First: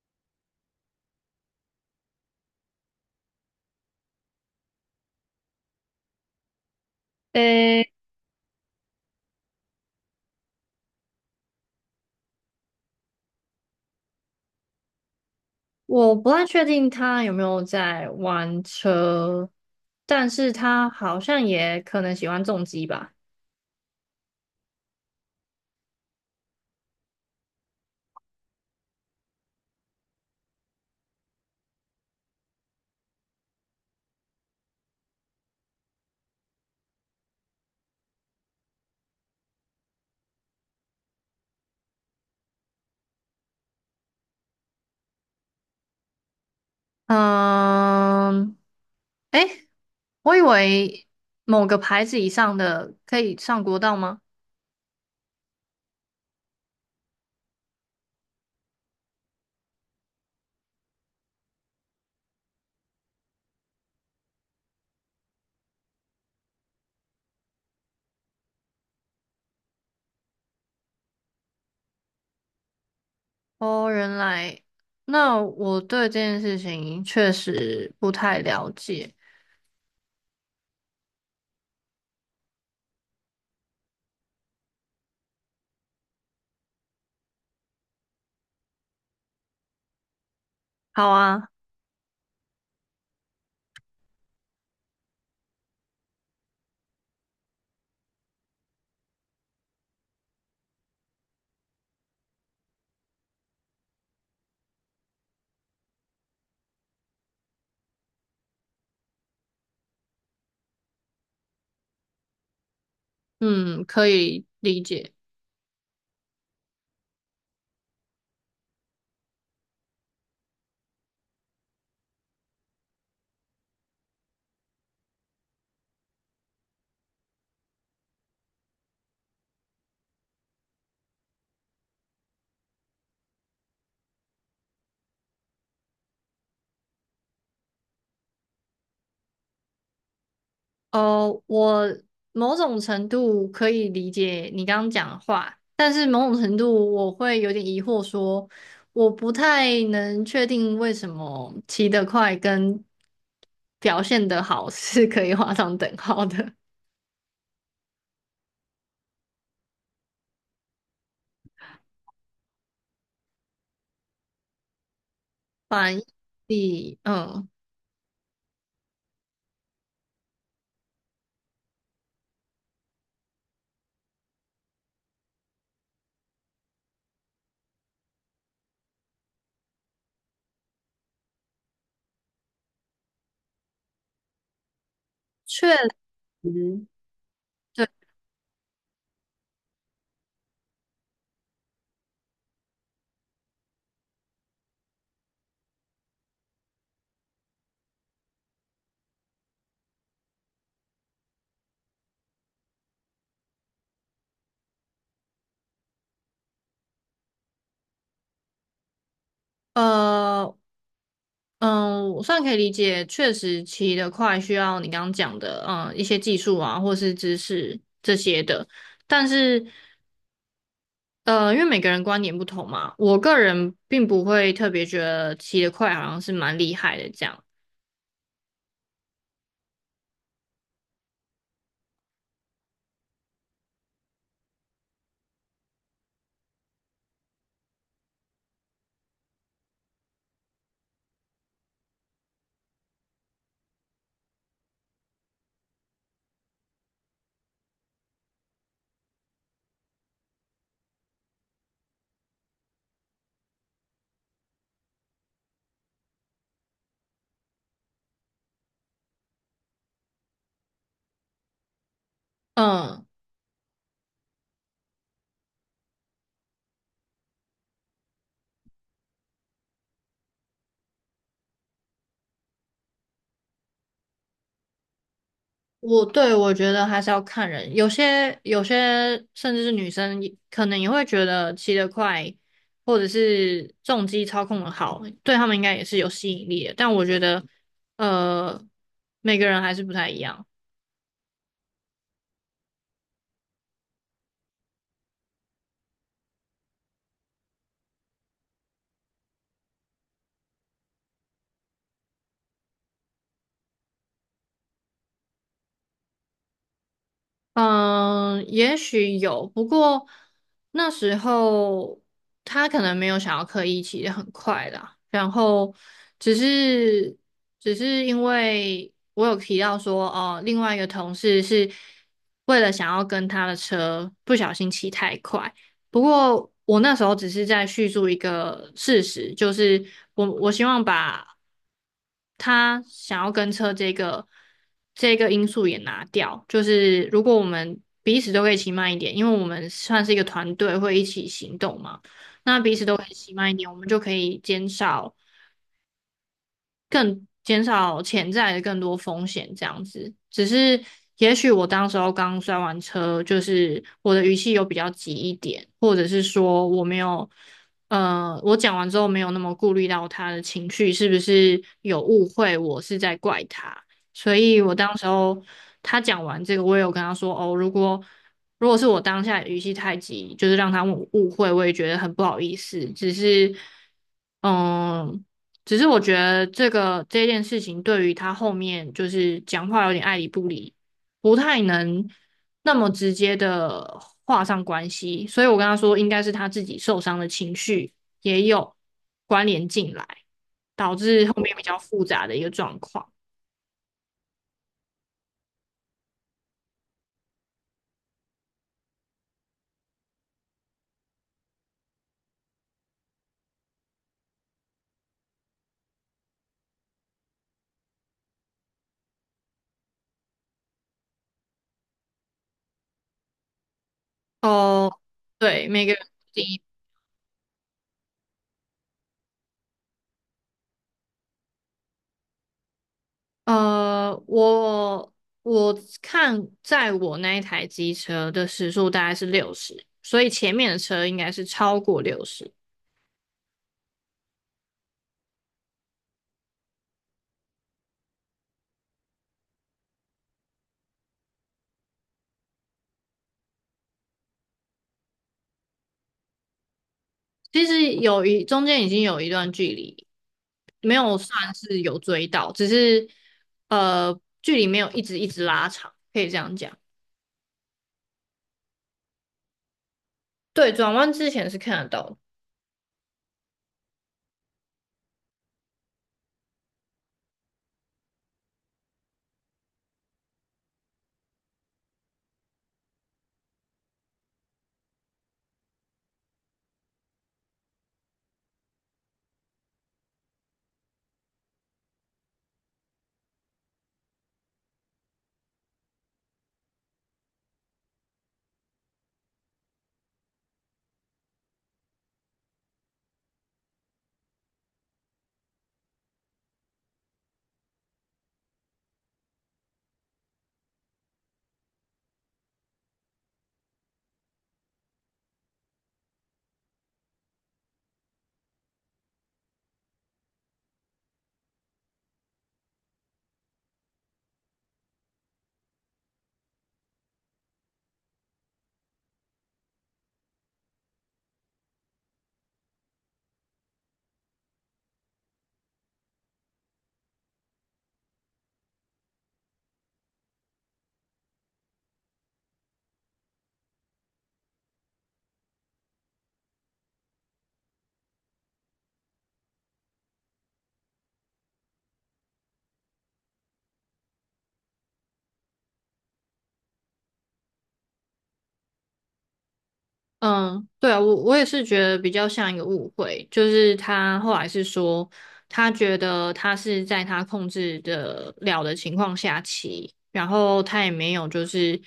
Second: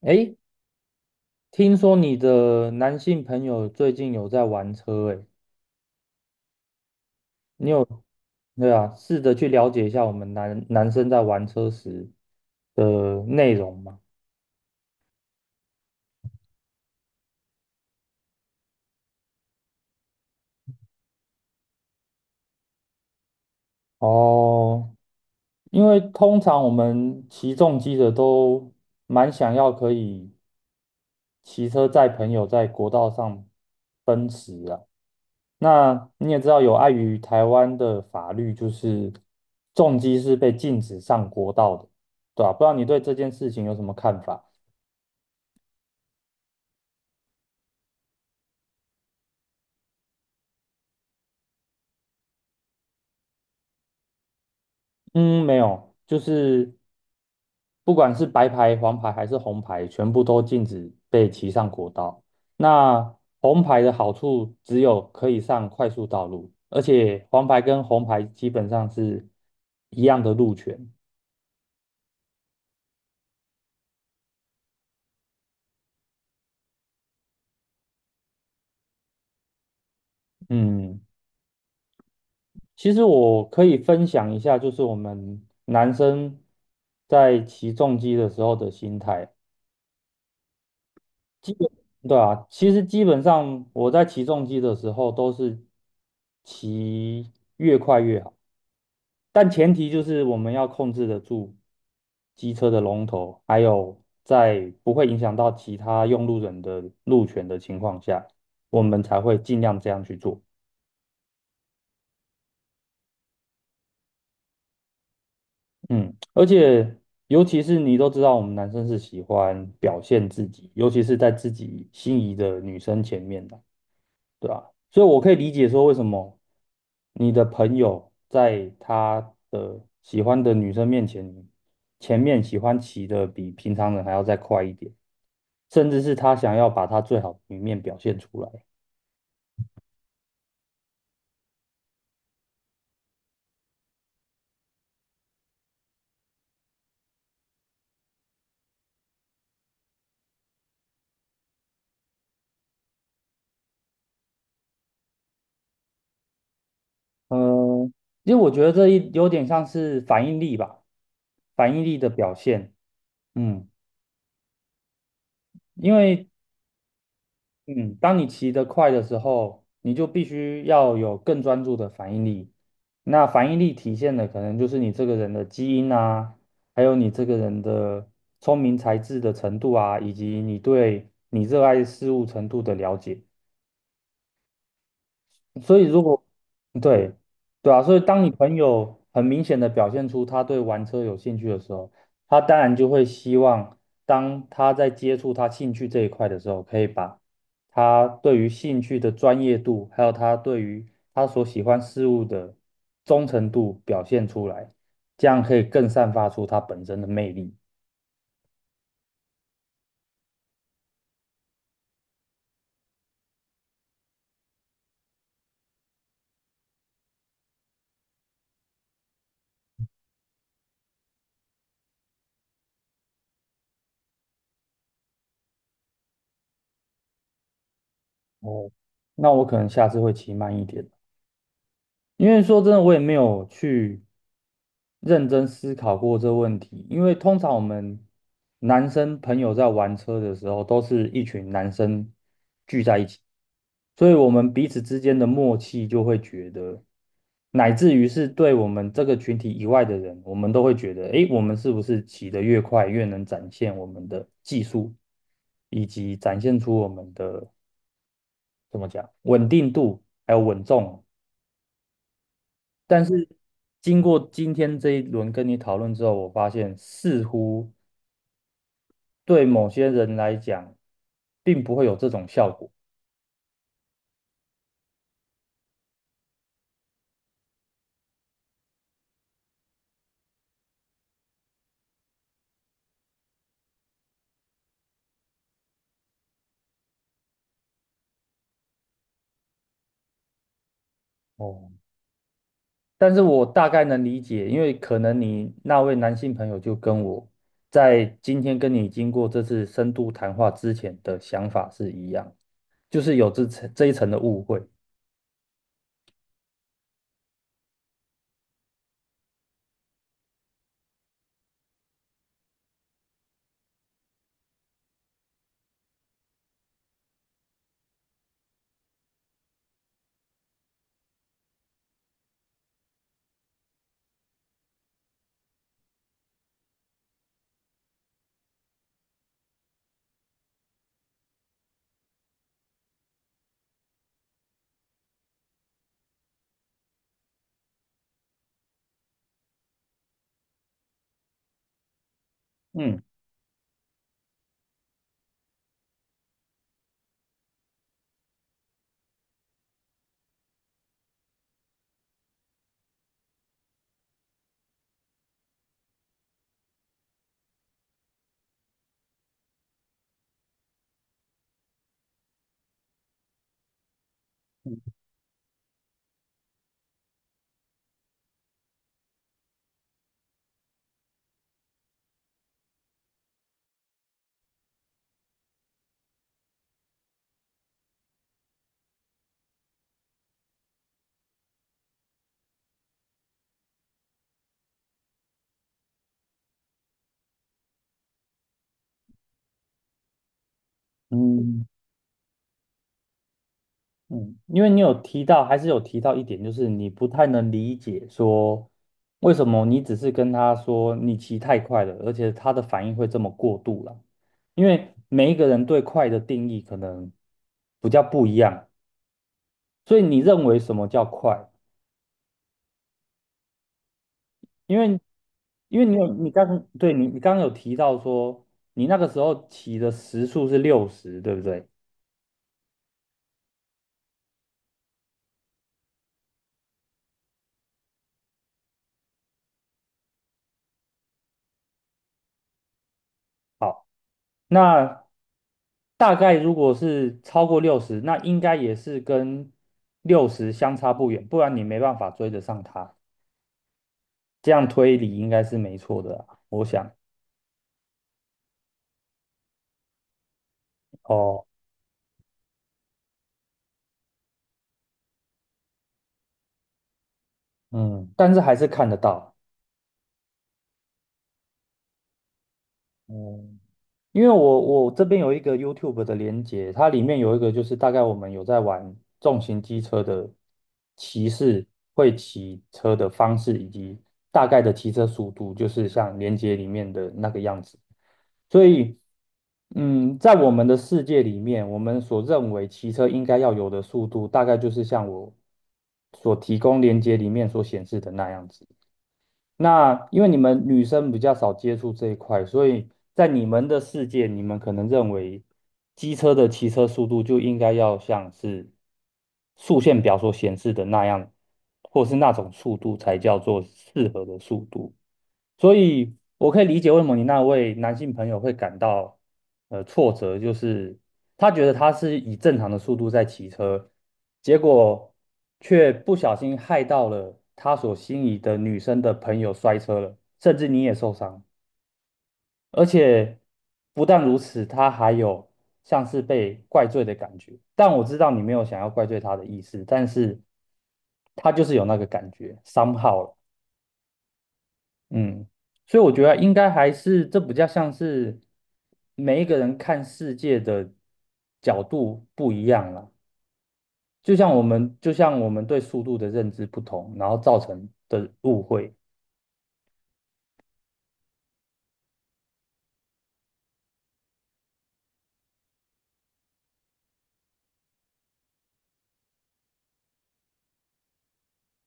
诶，听说你的男性朋友最近有在玩车，诶，你有，诶，对啊，试着去了解一下我们男生在玩车时的内容嘛。我不太确定他有没有在玩车，但是他好像也可能喜欢重机吧。哦，因为通常我们骑重机的都蛮想要可以骑车载朋友在国道上奔驰啊。那你也知道，有碍于台湾的法律，就是重机是被禁止上国道的，对吧？不知道你对这件事情有什么看法？嗯，诶，我以为某个牌子以上的可以上国道吗？嗯，没有，就是不管是白牌、黄牌还是红牌，全部都禁止被骑上国道。那红牌的好处只有可以上快速道路，而且黄牌跟红牌基本上是一样的路权。哦，原来，那我对这件事情确实不太了解。嗯，其实我可以分享一下，就是我们男生在骑重机的时候的心态。好啊，基本，对啊，其实基本上我在骑重机的时候都是骑越快越好，但前提就是我们要控制得住机车的龙头，还有在不会影响到其他用路人的路权的情况下，我们才会尽量这样去做。嗯，可以理解。嗯，而且尤其是你都知道，我们男生是喜欢表现自己，尤其是在自己心仪的女生前面的，对吧？所以我可以理解说，为什么你的朋友在他的喜欢的女生面前，前面喜欢骑的比平常人还要再快一点，甚至是他想要把他最好的一面表现出来。哦，我某种程度可以理解你刚刚讲的话，但是某种程度我会有点疑惑说，我不太能确定为什么骑得快跟表现得好 是可以画上等号的。嗯，因为我觉得这一有点像是反应力吧，反应力的表现。嗯，反因应为力嗯，嗯，当你骑得快的时候，你就必须要有更专注的反应力。那反应力体现的可能就是你这个人的基因啊，还有你这个人的聪明才智的程度啊，以及你对你热爱事物程度的了解。确实，所以如果对对啊，对，所以当你朋友很明显的表现出他对玩车有兴趣的时候，他当然就会希望，当他在接触他兴趣这一块的时候，可以把他对于兴趣的专业度，还有他对于他所喜欢事物的忠诚度表现出来，这样可以更散发出他本身的魅力。呃，嗯，我算可以理解，确实骑得快需要你刚刚讲的，嗯，一些技术啊，或是知识这些的。但是因为每个人观点不同嘛，我个人并不会特别觉得骑得快好像是蛮厉害的这样。哦，那我可能下次会骑慢一点。因为说真的，我也没有去认真思考过这个问题。因为通常我们男生朋友在玩车的时候，都是一群男生聚在一起，所以我们彼此之间的默契就会觉得，乃至于是对我们这个群体以外的人，我们都会觉得，诶，我们是不是骑得越快，越能展现我们的技术，以及展现出我们的怎么讲稳定度，还有稳重。但嗯，是经过今天这一轮跟你讨论之后，我发现似乎对某些人来讲，并不会有这种效果。我觉得还是要看人，有些甚至是女生也可能也会觉得骑得快或者是重机操控的好，对他们应该也是有吸引力的。但我觉得，呃，每个人还是不太一样。哦，但是我大概能理解，因为可能你那位男性朋友就跟我在今天跟你经过这次深度谈话之前的想法是一样，就是有这一层的误会。嗯，也许有，不过那时候他可能没有想要刻意骑得很快啦，然后只是只是因为我有提到说，哦，另外一个同事是为了想要跟他的车不小心骑太快，不过我那时候只是在叙述一个事实，就是我希望把他想要跟车这个因素也拿掉。就是如果我们彼此都可以骑慢一点，因为我们算是一个团队，会一起行动嘛，那彼此都嗯。可以骑慢一点，我们就可以减少。更减少潜在的更多风险这样子。只是也许我当时候刚摔完车，就是我的语气有比较急一点，或者是说我没有，我讲完之后没有那么顾虑到他的情绪是不是有误会，我是在怪他。所以我当时候他讲完这个，我也有跟他说哦，如果是我当下语气太急，就是让他误会，我也觉得很不好意思。只是，嗯，只是我觉得这件事情对于他后面就是讲话有点爱理不理，不太能那么直接的画上关系，所以我跟他说，应该是他自己受伤的情绪也有关联进来，导致后面比嗯，较复杂的一个状况。嗯，因为你有提到，还是有提到一点，就是你不太能理解说为什么你只是跟他说你骑太快了，而且他的反应会这么过度了。因为每一个人对快的定义可能比较不一样，所以你认为什么叫快？因哦，为对，因每为个你人有你第一，刚对你你刚刚有提到说你那个时候骑的时速是六十，对不对？呃，我我看在我那一台机车的时速大概是六十，所以前面的车应该是超过六十。好。那大概如果是超过六十，那应该也是跟六十相差不远，不然你没办法追得上它。这样推理应该是没错的啊我想。其实中间已经有一段距离，没有哦，算是有追到，只是距离没有一直一直拉长，可以这样讲。嗯，但是还是看得到。对，转弯之前是看得到的。嗯。因为我这边有一个 YouTube 的连接，它里面有一个就是大概我们有在玩重型机车的骑士会骑车的方式，以及大概的骑车速度，就是像连接里面的那个样子。所以，在我们的世界里面，我们所认为骑车应该要有的速度，大概就是像我所提供连接里面所显示的那样子。那因为你们女生比较少接触这一块，所以在你们的世界，你们可能认为机车的骑车速度就应该要像是速限表所显示的那样，或是那种速度才叫做适合的速度。所以我可以理解为什么你那位男性朋友会感到挫折，就是他觉得他是以正常的速度在骑车，结果却不小心害到了他所心仪的女生的朋友摔车了，甚至你也受伤，而且不但如此，他还有像是被怪罪的感觉。但我知道你没有想要怪罪他的意思，但是他就是有那个感觉，somehow 了嗯，所以我觉得应该还是这比较像是每一个人看世界的角度不一样啦，就像我们对速度的认知不同，然后造成的误会。嗯，对啊，我也是觉得比较像一个误会，就是他后来是说，他觉得他是在他控制的了的情况下骑，然后他也没有就是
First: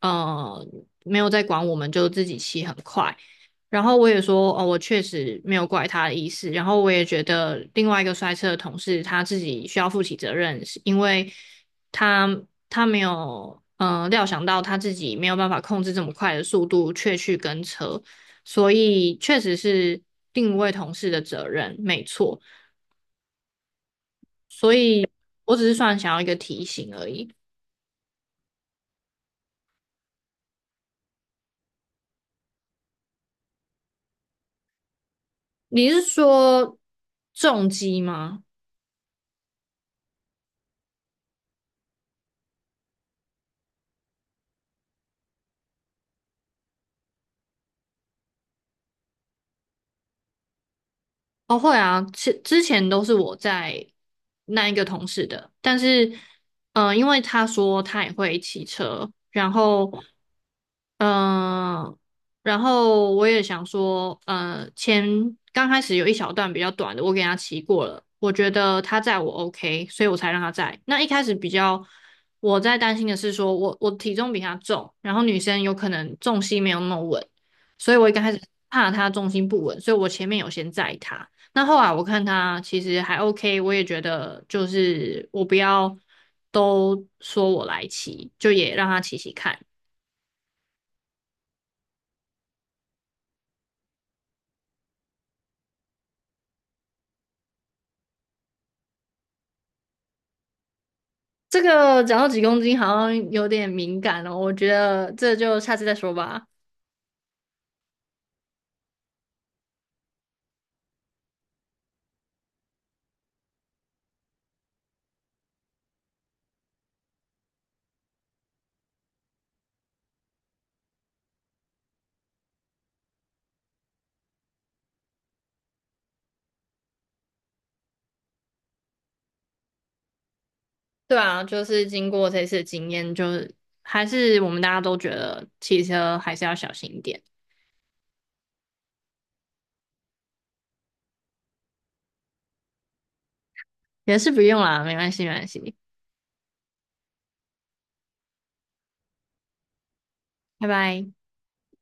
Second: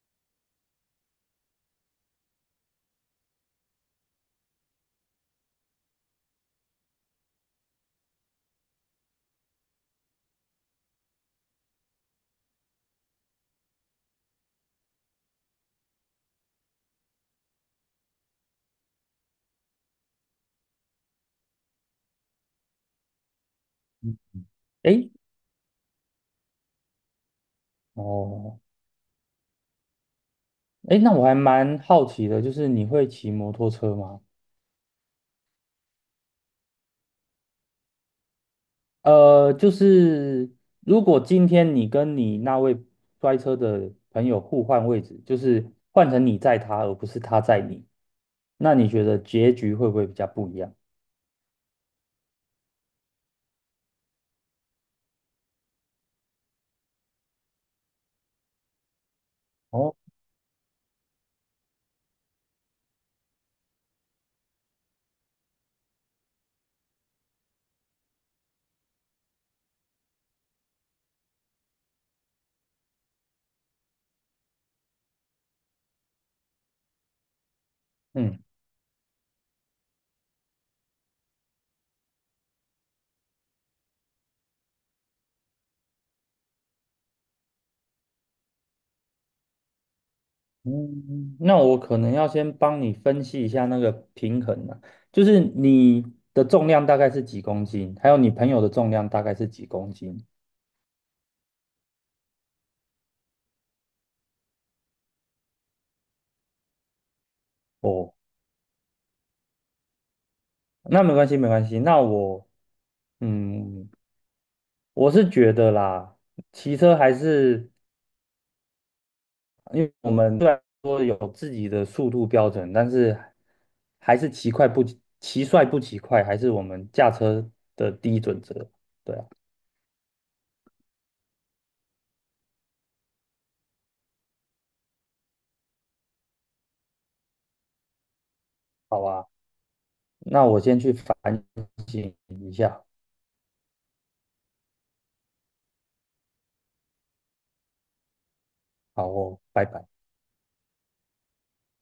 呃没有在管我们，就自己骑很快。然后我也说，哦，我确实没有怪他的意思。然后我也觉得另外一个摔车的同事他自己需要负起责任，是因为。他没有料想到他自己没有办法控制这么快的速度，却去跟车，所以确实是定位同事的责任，没错。嗯。所以诶，我只是算想要一个提醒而已。哦，诶，那我还蛮好奇的，就是你会骑摩托车吗？你是说重击吗？就是如果今天你跟你那位摔车的朋友互换位置，就是换成你载他，而不是他载你，那你觉得结局会不会比较不一样？哦，会啊，之前都是我在那一个同事的，但是，因为他说他也会骑车，哦，嗯，然后我也想说，刚开始有一小段比较短的，我给他骑过了，我觉得他载我 OK，所以我才让他载。那一开始比较我在担心的是说我体重比他重，然后女生有可能重心没有那么稳，所以我一开嗯始怕他重心不稳，所以我前面有先载他。那后来我看他其实还 OK，我也觉得就是我不要都说我来骑，就也让他骑骑看。嗯，那我可能要先帮你分析一下那个平衡啊，就是你的重量大概是几公斤，还有你朋友的重量大概是几公斤。这个讲到几公斤好像有点敏感哦，我觉得这就下次再说吧。哦，那没关系，没关系。那我，嗯，我是觉得啦，骑车还是。因为我们虽然说有自己的速度标准，但是还是骑帅不骑快，还是我们驾车的第一准则。对啊，对啊，就是经过这次的经验，就是还是我们大家都觉得骑车还是要小心一点，好啊，那我先去反省一下。也是不用啦，没关系，没关系，好哦，拜拜。拜拜。